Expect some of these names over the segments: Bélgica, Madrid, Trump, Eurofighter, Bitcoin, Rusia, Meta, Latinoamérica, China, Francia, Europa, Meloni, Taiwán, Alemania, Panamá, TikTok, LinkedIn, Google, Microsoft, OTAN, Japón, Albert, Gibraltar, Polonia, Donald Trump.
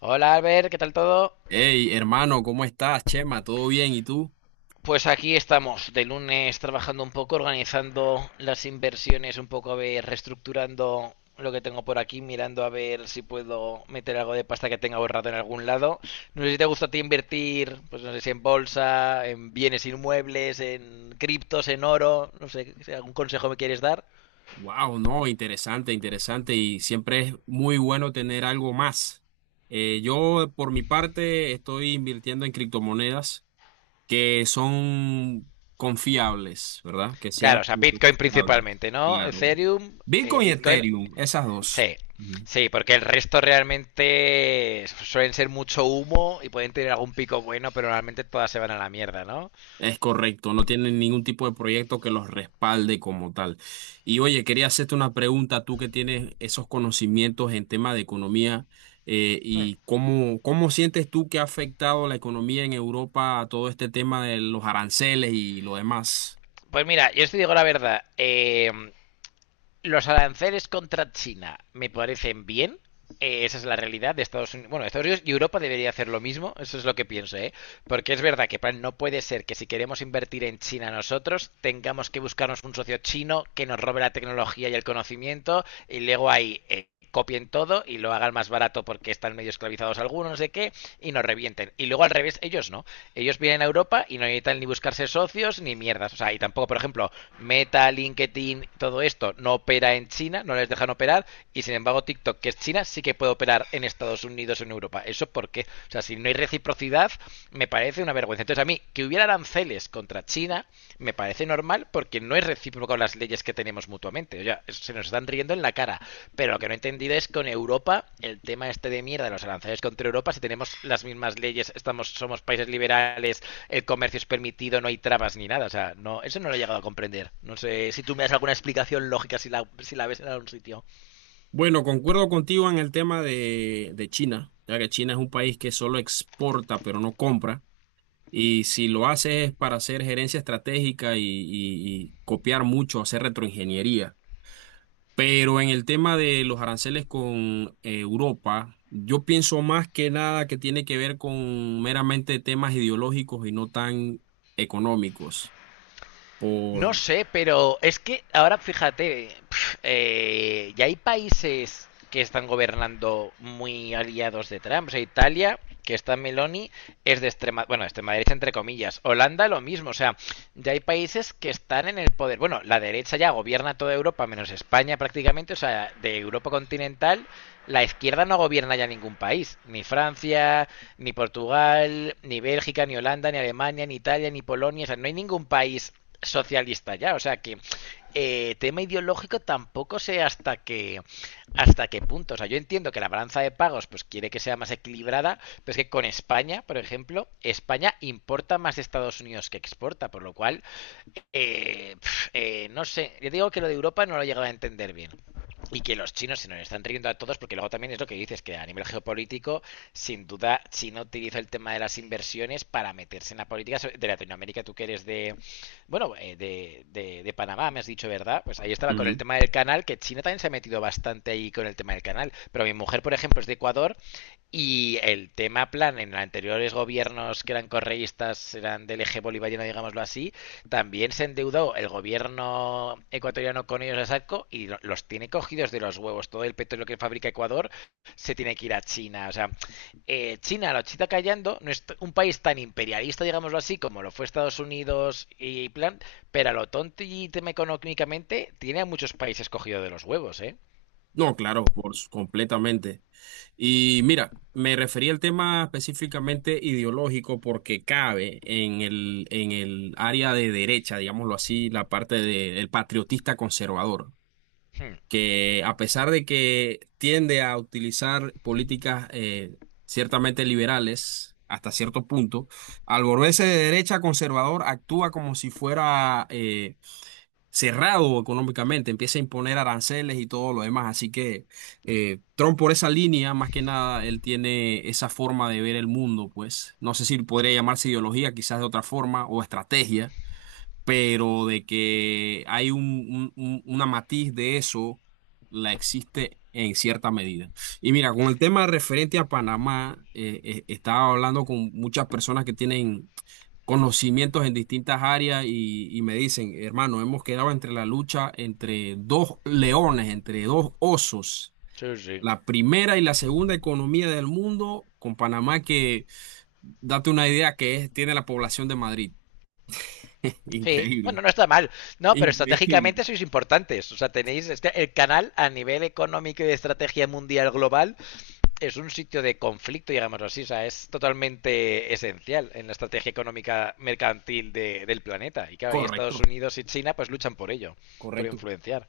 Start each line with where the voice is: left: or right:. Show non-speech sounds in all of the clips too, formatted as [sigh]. left: Hola Albert, ¿qué tal todo?
right: Hey, hermano, ¿cómo estás, Chema? ¿Todo bien? ¿Y tú?
left: Pues aquí estamos, de lunes trabajando un poco, organizando las inversiones, un poco a ver, reestructurando lo que tengo por aquí, mirando a ver si puedo meter algo de pasta que tenga ahorrado en algún lado. No sé si te gusta a ti invertir, pues no sé si en bolsa, en bienes inmuebles, en criptos, en oro, no sé, si algún consejo me quieres dar.
right: Wow, no, interesante, interesante y siempre es muy bueno tener algo más. Yo, por mi parte, estoy invirtiendo en criptomonedas que son confiables, ¿verdad? Que
left: Claro, o
right: sean
left: sea, Bitcoin
right: confiables,
left: principalmente, ¿no?
right: claro.
left: Ethereum,
right: Bitcoin y
left: Bitcoin.
right: Ethereum, esas dos.
left: Sí,
right: Ujú.
left: sí, porque el resto realmente suelen ser mucho humo y pueden tener algún pico bueno, pero realmente todas se van a la mierda, ¿no?
right: Es correcto, no tienen ningún tipo de proyecto que los respalde como tal. Y oye, quería hacerte una pregunta, tú que tienes esos conocimientos en tema de economía,
left: Hmm.
right: y cómo, cómo sientes tú que ha afectado la economía en Europa a todo este tema de los aranceles y lo demás.
left: Pues mira, yo os digo la verdad, los aranceles contra China me parecen bien. Esa es la realidad de Estados Unidos. Bueno, Estados Unidos y Europa debería hacer lo mismo. Eso es lo que pienso, ¿eh? Porque es verdad que no puede ser que si queremos invertir en China nosotros, tengamos que buscarnos un socio chino que nos robe la tecnología y el conocimiento y luego ahí copien todo y lo hagan más barato porque están medio esclavizados algunos, no sé qué, y nos revienten. Y luego al revés, ellos no ellos vienen a Europa y no necesitan ni buscarse socios ni mierdas. O sea, y tampoco, por ejemplo, Meta, LinkedIn, todo esto no opera en China, no les dejan operar, y sin embargo TikTok, que es China, sí que puede operar en Estados Unidos o en Europa. ¿Eso por qué? O sea, si no hay reciprocidad, me parece una vergüenza. Entonces, a mí, que hubiera aranceles contra China, me parece normal, porque no es recíproco las leyes que tenemos mutuamente. O sea, se nos están riendo en la cara. Pero lo que no he entendido es con Europa, el tema este de mierda de los aranceles contra Europa, si tenemos las mismas leyes, estamos, somos países liberales, el comercio es permitido, no hay trabas ni nada. O sea, no, eso no lo he llegado a comprender. No sé si tú me das alguna explicación lógica si la, si la ves en algún sitio.
right: Bueno, concuerdo contigo en el tema de China, ya que China es un país que solo exporta, pero no compra. Y si lo hace es para hacer gerencia estratégica y copiar mucho, hacer retroingeniería. Pero en el tema de los aranceles con Europa, yo pienso más que nada que tiene que ver con meramente temas ideológicos y no tan económicos.
left: No
right: Por
left: sé, pero es que ahora fíjate, ya hay países que están gobernando muy aliados de Trump. O sea, Italia, que está Meloni, es de extrema, bueno, extrema derecha entre comillas. Holanda lo mismo, o sea, ya hay países que están en el poder. Bueno, la derecha ya gobierna toda Europa, menos España prácticamente, o sea, de Europa continental, la izquierda no gobierna ya ningún país, ni Francia, ni Portugal, ni Bélgica, ni Holanda, ni Alemania, ni Italia, ni Polonia, o sea, no hay ningún país socialista ya. O sea que tema ideológico tampoco sé hasta qué punto. O sea, yo entiendo que la balanza de pagos pues quiere que sea más equilibrada, pero es que con España, por ejemplo, España importa más de Estados Unidos que exporta, por lo cual eh, no sé, yo digo que lo de Europa no lo he llegado a entender bien. Y que los chinos se nos están riendo a todos porque luego también es lo que dices, que a nivel geopolítico, sin duda, China utiliza el tema de las inversiones para meterse en la política de Latinoamérica. Tú que eres de, bueno, de Panamá, me has dicho, ¿verdad? Pues ahí estaba con el
right: Ujú.
left: tema del canal, que China también se ha metido bastante ahí con el tema del canal. Pero mi mujer, por ejemplo, es de Ecuador y el tema plan en los anteriores gobiernos que eran correístas, eran del eje bolivariano, digámoslo así, también se endeudó el gobierno ecuatoriano con ellos a saco y los tiene cogidos de los huevos. Todo el petróleo que fabrica Ecuador se tiene que ir a China. O sea, China lo chita callando, no es un país tan imperialista, digámoslo así, como lo fue Estados Unidos y plan, pero a lo tonto y tema económicamente tiene a muchos países cogidos de los huevos, ¿eh?
right: No, claro, por su- completamente. Y mira, me refería al tema específicamente ideológico porque cabe en el área de derecha, digámoslo así, la parte del patriotista conservador,
left: Hmm.
right: que a pesar de que tiende a utilizar políticas ciertamente liberales hasta cierto punto, al volverse de derecha conservador actúa como si fuera cerrado económicamente, empieza a imponer aranceles y todo lo demás. Así que Trump por esa línea, más que nada, él tiene esa forma de ver el mundo, pues no sé si podría llamarse ideología, quizás de otra forma, o estrategia, pero de que hay una matiz de eso, la existe en cierta medida. Y mira, con el tema referente a Panamá, estaba hablando con muchas personas que tienen conocimientos en distintas áreas y me dicen, hermano, hemos quedado entre la lucha entre dos leones, entre dos osos.
left: Sí, sí.
right: La primera y la segunda economía del mundo, con Panamá que, date una idea que es- tiene la población de Madrid. [laughs]
left: Sí, bueno,
right: Increíble.
left: no está mal. No, pero
right: Increíble.
left: estratégicamente sois importantes. O sea, tenéis el canal a nivel económico y de estrategia mundial global es un sitio de conflicto, digámoslo así, o sea, es totalmente esencial en la estrategia económica mercantil del planeta. Y claro, y Estados
right: Correcto.
left: Unidos y China pues luchan por ello, por
right: Correcto.
left: influenciar.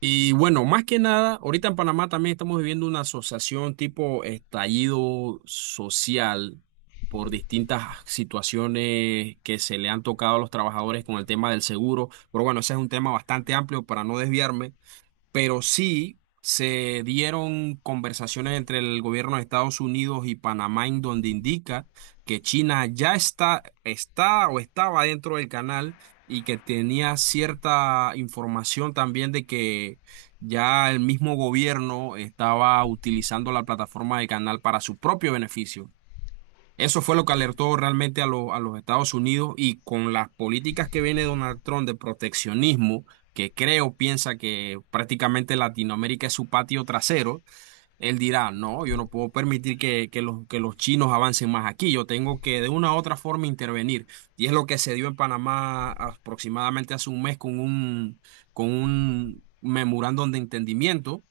right: Y bueno, más que nada, ahorita en Panamá también estamos viviendo una asociación tipo estallido social por distintas situaciones que se le han tocado a los trabajadores con el tema del seguro. Pero bueno, ese es un tema bastante amplio para no desviarme, pero sí se dieron conversaciones entre el gobierno de Estados Unidos y Panamá en donde indica que China ya está, está o estaba dentro del canal y que tenía cierta información también de que ya el mismo gobierno estaba utilizando la plataforma del canal para su propio beneficio. Eso fue lo que alertó realmente a, lo- a los Estados Unidos, y con las políticas que viene Donald Trump de proteccionismo, que creo piensa que prácticamente Latinoamérica es su patio trasero, él dirá, no, yo no puedo permitir que los chinos avancen más aquí, yo tengo que de una u otra forma intervenir. Y es lo que se dio en Panamá aproximadamente hace un mes con con un memorándum de entendimiento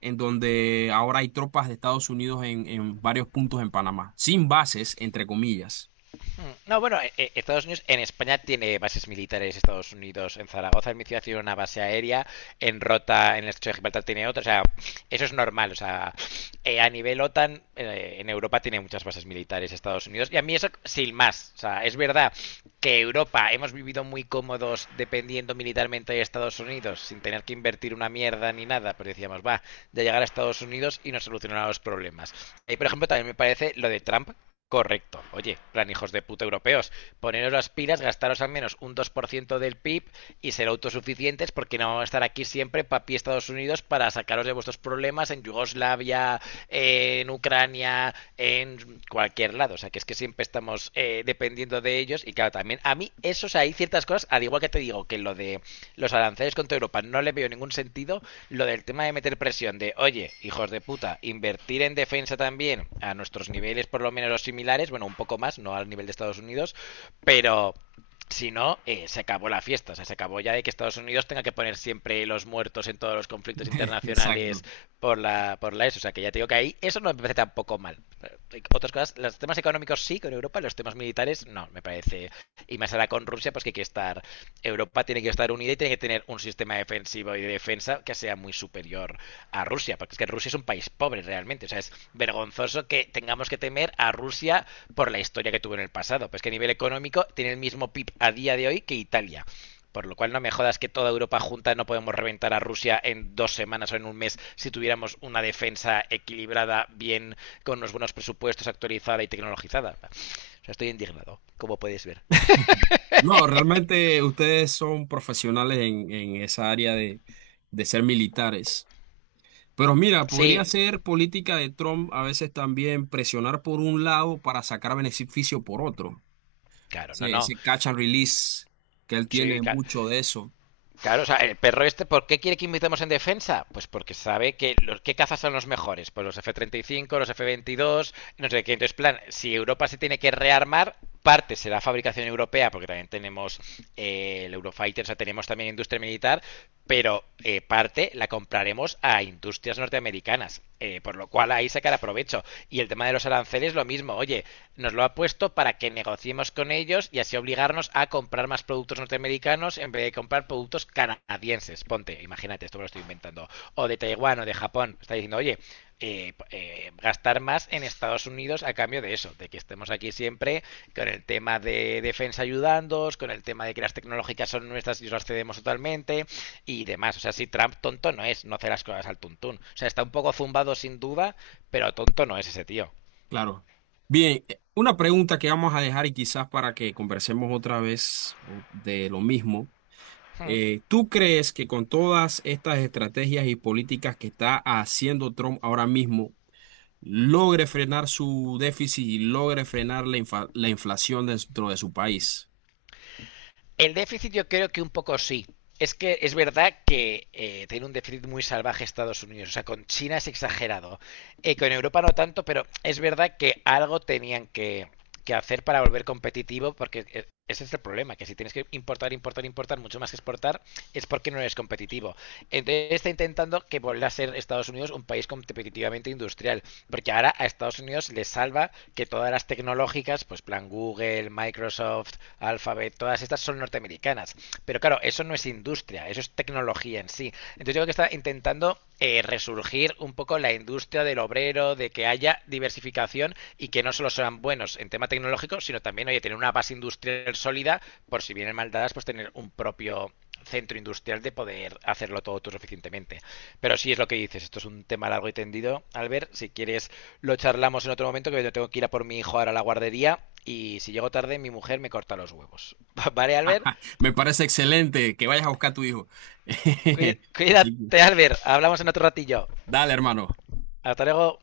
right: en donde ahora hay tropas de Estados Unidos en varios puntos en Panamá, sin bases, entre comillas.
left: No, bueno, Estados Unidos en España tiene bases militares, Estados Unidos en Zaragoza, en mi ciudad tiene una base aérea, en Rota, en el estrecho de Gibraltar tiene otra, o sea, eso es normal, o sea, a nivel OTAN, en Europa tiene muchas bases militares Estados Unidos, y a mí eso sin más, o sea, es verdad que Europa hemos vivido muy cómodos dependiendo militarmente de Estados Unidos, sin tener que invertir una mierda ni nada, pero decíamos, va, de llegar a Estados Unidos y nos solucionará los problemas. Y por ejemplo, también me parece lo de Trump. Correcto. Oye, plan hijos de puta europeos, poneros las pilas, gastaros al menos un 2% del PIB y ser autosuficientes porque no vamos a estar aquí siempre papi Estados Unidos para sacaros de vuestros problemas en Yugoslavia, en Ucrania, en cualquier lado. O sea, que es que siempre estamos dependiendo de ellos. Y claro, también a mí, eso, o sea, hay ciertas cosas, al igual que te digo que lo de los aranceles contra Europa no le veo ningún sentido, lo del tema de meter presión de, oye, hijos de puta, invertir en defensa también a nuestros niveles por lo menos los similares, bueno, un poco más, no al nivel de Estados Unidos, pero si no, se acabó la fiesta. O sea, se acabó ya de que Estados Unidos tenga que poner siempre los muertos en todos los conflictos
right: [laughs]
left: internacionales
right: Exacto.
left: por la ESO. O sea, que ya te digo que ahí eso no me parece tampoco mal. Otras cosas, los temas económicos sí con Europa, los temas militares no, me parece. Y más ahora con Rusia, pues que hay que estar Europa tiene que estar unida y tiene que tener un sistema defensivo y de defensa que sea muy superior a Rusia, porque es que Rusia es un país pobre realmente, o sea, es vergonzoso que tengamos que temer a Rusia por la historia que tuvo en el pasado, pues que a nivel económico tiene el mismo PIB a día de hoy que Italia. Por lo cual no me jodas que toda Europa junta no podemos reventar a Rusia en 2 semanas o en un mes si tuviéramos una defensa equilibrada, bien, con unos buenos presupuestos, actualizada y tecnologizada. O sea, estoy indignado, como podéis ver.
right: No, realmente ustedes son profesionales en esa área de ser militares. Pero mira, podría
left: Sí.
right: ser política de Trump a veces también presionar por un lado para sacar beneficio por otro.
left: Claro, no,
right: Ese,
left: no.
right: ese catch and release que él
left: Sí,
right: tiene
left: claro.
right: mucho de eso.
left: claro, o sea, el perro este, ¿por qué quiere que invitemos en defensa? Pues porque sabe que los que cazas son los mejores, pues los F-35, los F-22, no sé qué. Entonces, plan, si Europa se tiene que rearmar, parte será fabricación europea, porque también tenemos el Eurofighter, o sea, tenemos también industria militar, pero parte la compraremos a industrias norteamericanas, por lo cual ahí sacará provecho. Y el tema de los aranceles, lo mismo, oye, nos lo ha puesto para que negociemos con ellos y así obligarnos a comprar más productos norteamericanos en vez de comprar productos canadienses. Ponte, imagínate, esto me lo estoy inventando. O de Taiwán o de Japón. Está diciendo, oye, gastar más en Estados Unidos a cambio de eso, de que estemos aquí siempre con el tema de defensa ayudándoos, con el tema de que las tecnológicas son nuestras y os las cedemos totalmente y demás. O sea, si Trump tonto no es, no hace las cosas al tuntún. O sea, está un poco zumbado sin duda, pero tonto no es ese tío.
right: Claro. Bien, una pregunta que vamos a dejar y quizás para que conversemos otra vez o- de lo mismo.
left: Hmm.
right: ¿Tú crees que con todas estas estrategias y políticas que está haciendo Trump ahora mismo, logre frenar su déficit y logre frenar la, la inflación dentro de su país?
left: El déficit yo creo que un poco sí. Es que es verdad que tiene un déficit muy salvaje Estados Unidos. O sea, con China es exagerado. Con Europa no tanto, pero es verdad que algo tenían que hacer para volver competitivo, porque ese es el problema, que si tienes que importar, importar, importar mucho más que exportar, es porque no eres competitivo. Entonces está intentando que vuelva a ser Estados Unidos un país competitivamente industrial, porque ahora a Estados Unidos le salva que todas las tecnológicas, pues plan Google, Microsoft, Alphabet, todas estas son norteamericanas. Pero claro, eso no es industria, eso es tecnología en sí. Entonces yo creo está intentando resurgir un poco la industria del obrero, de que haya diversificación y que no solo sean buenos en tema tecnológico, sino también, oye, tener una base industrial sólida, por si vienen maldadas, pues tener un propio centro industrial de poder hacerlo todo tú suficientemente. Pero sí es lo que dices, esto es un tema largo y tendido. Albert, si quieres lo charlamos en otro momento, que yo tengo que ir a por mi hijo ahora a la guardería y si llego tarde mi mujer me corta los huevos. [laughs] ¿Vale, Albert?
right: Me parece excelente que vayas a buscar a tu hijo. [laughs] Así
left: Cuídate,
right: que,
left: Albert. Hablamos en otro ratillo.
right: dale, hermano.
left: Hasta luego.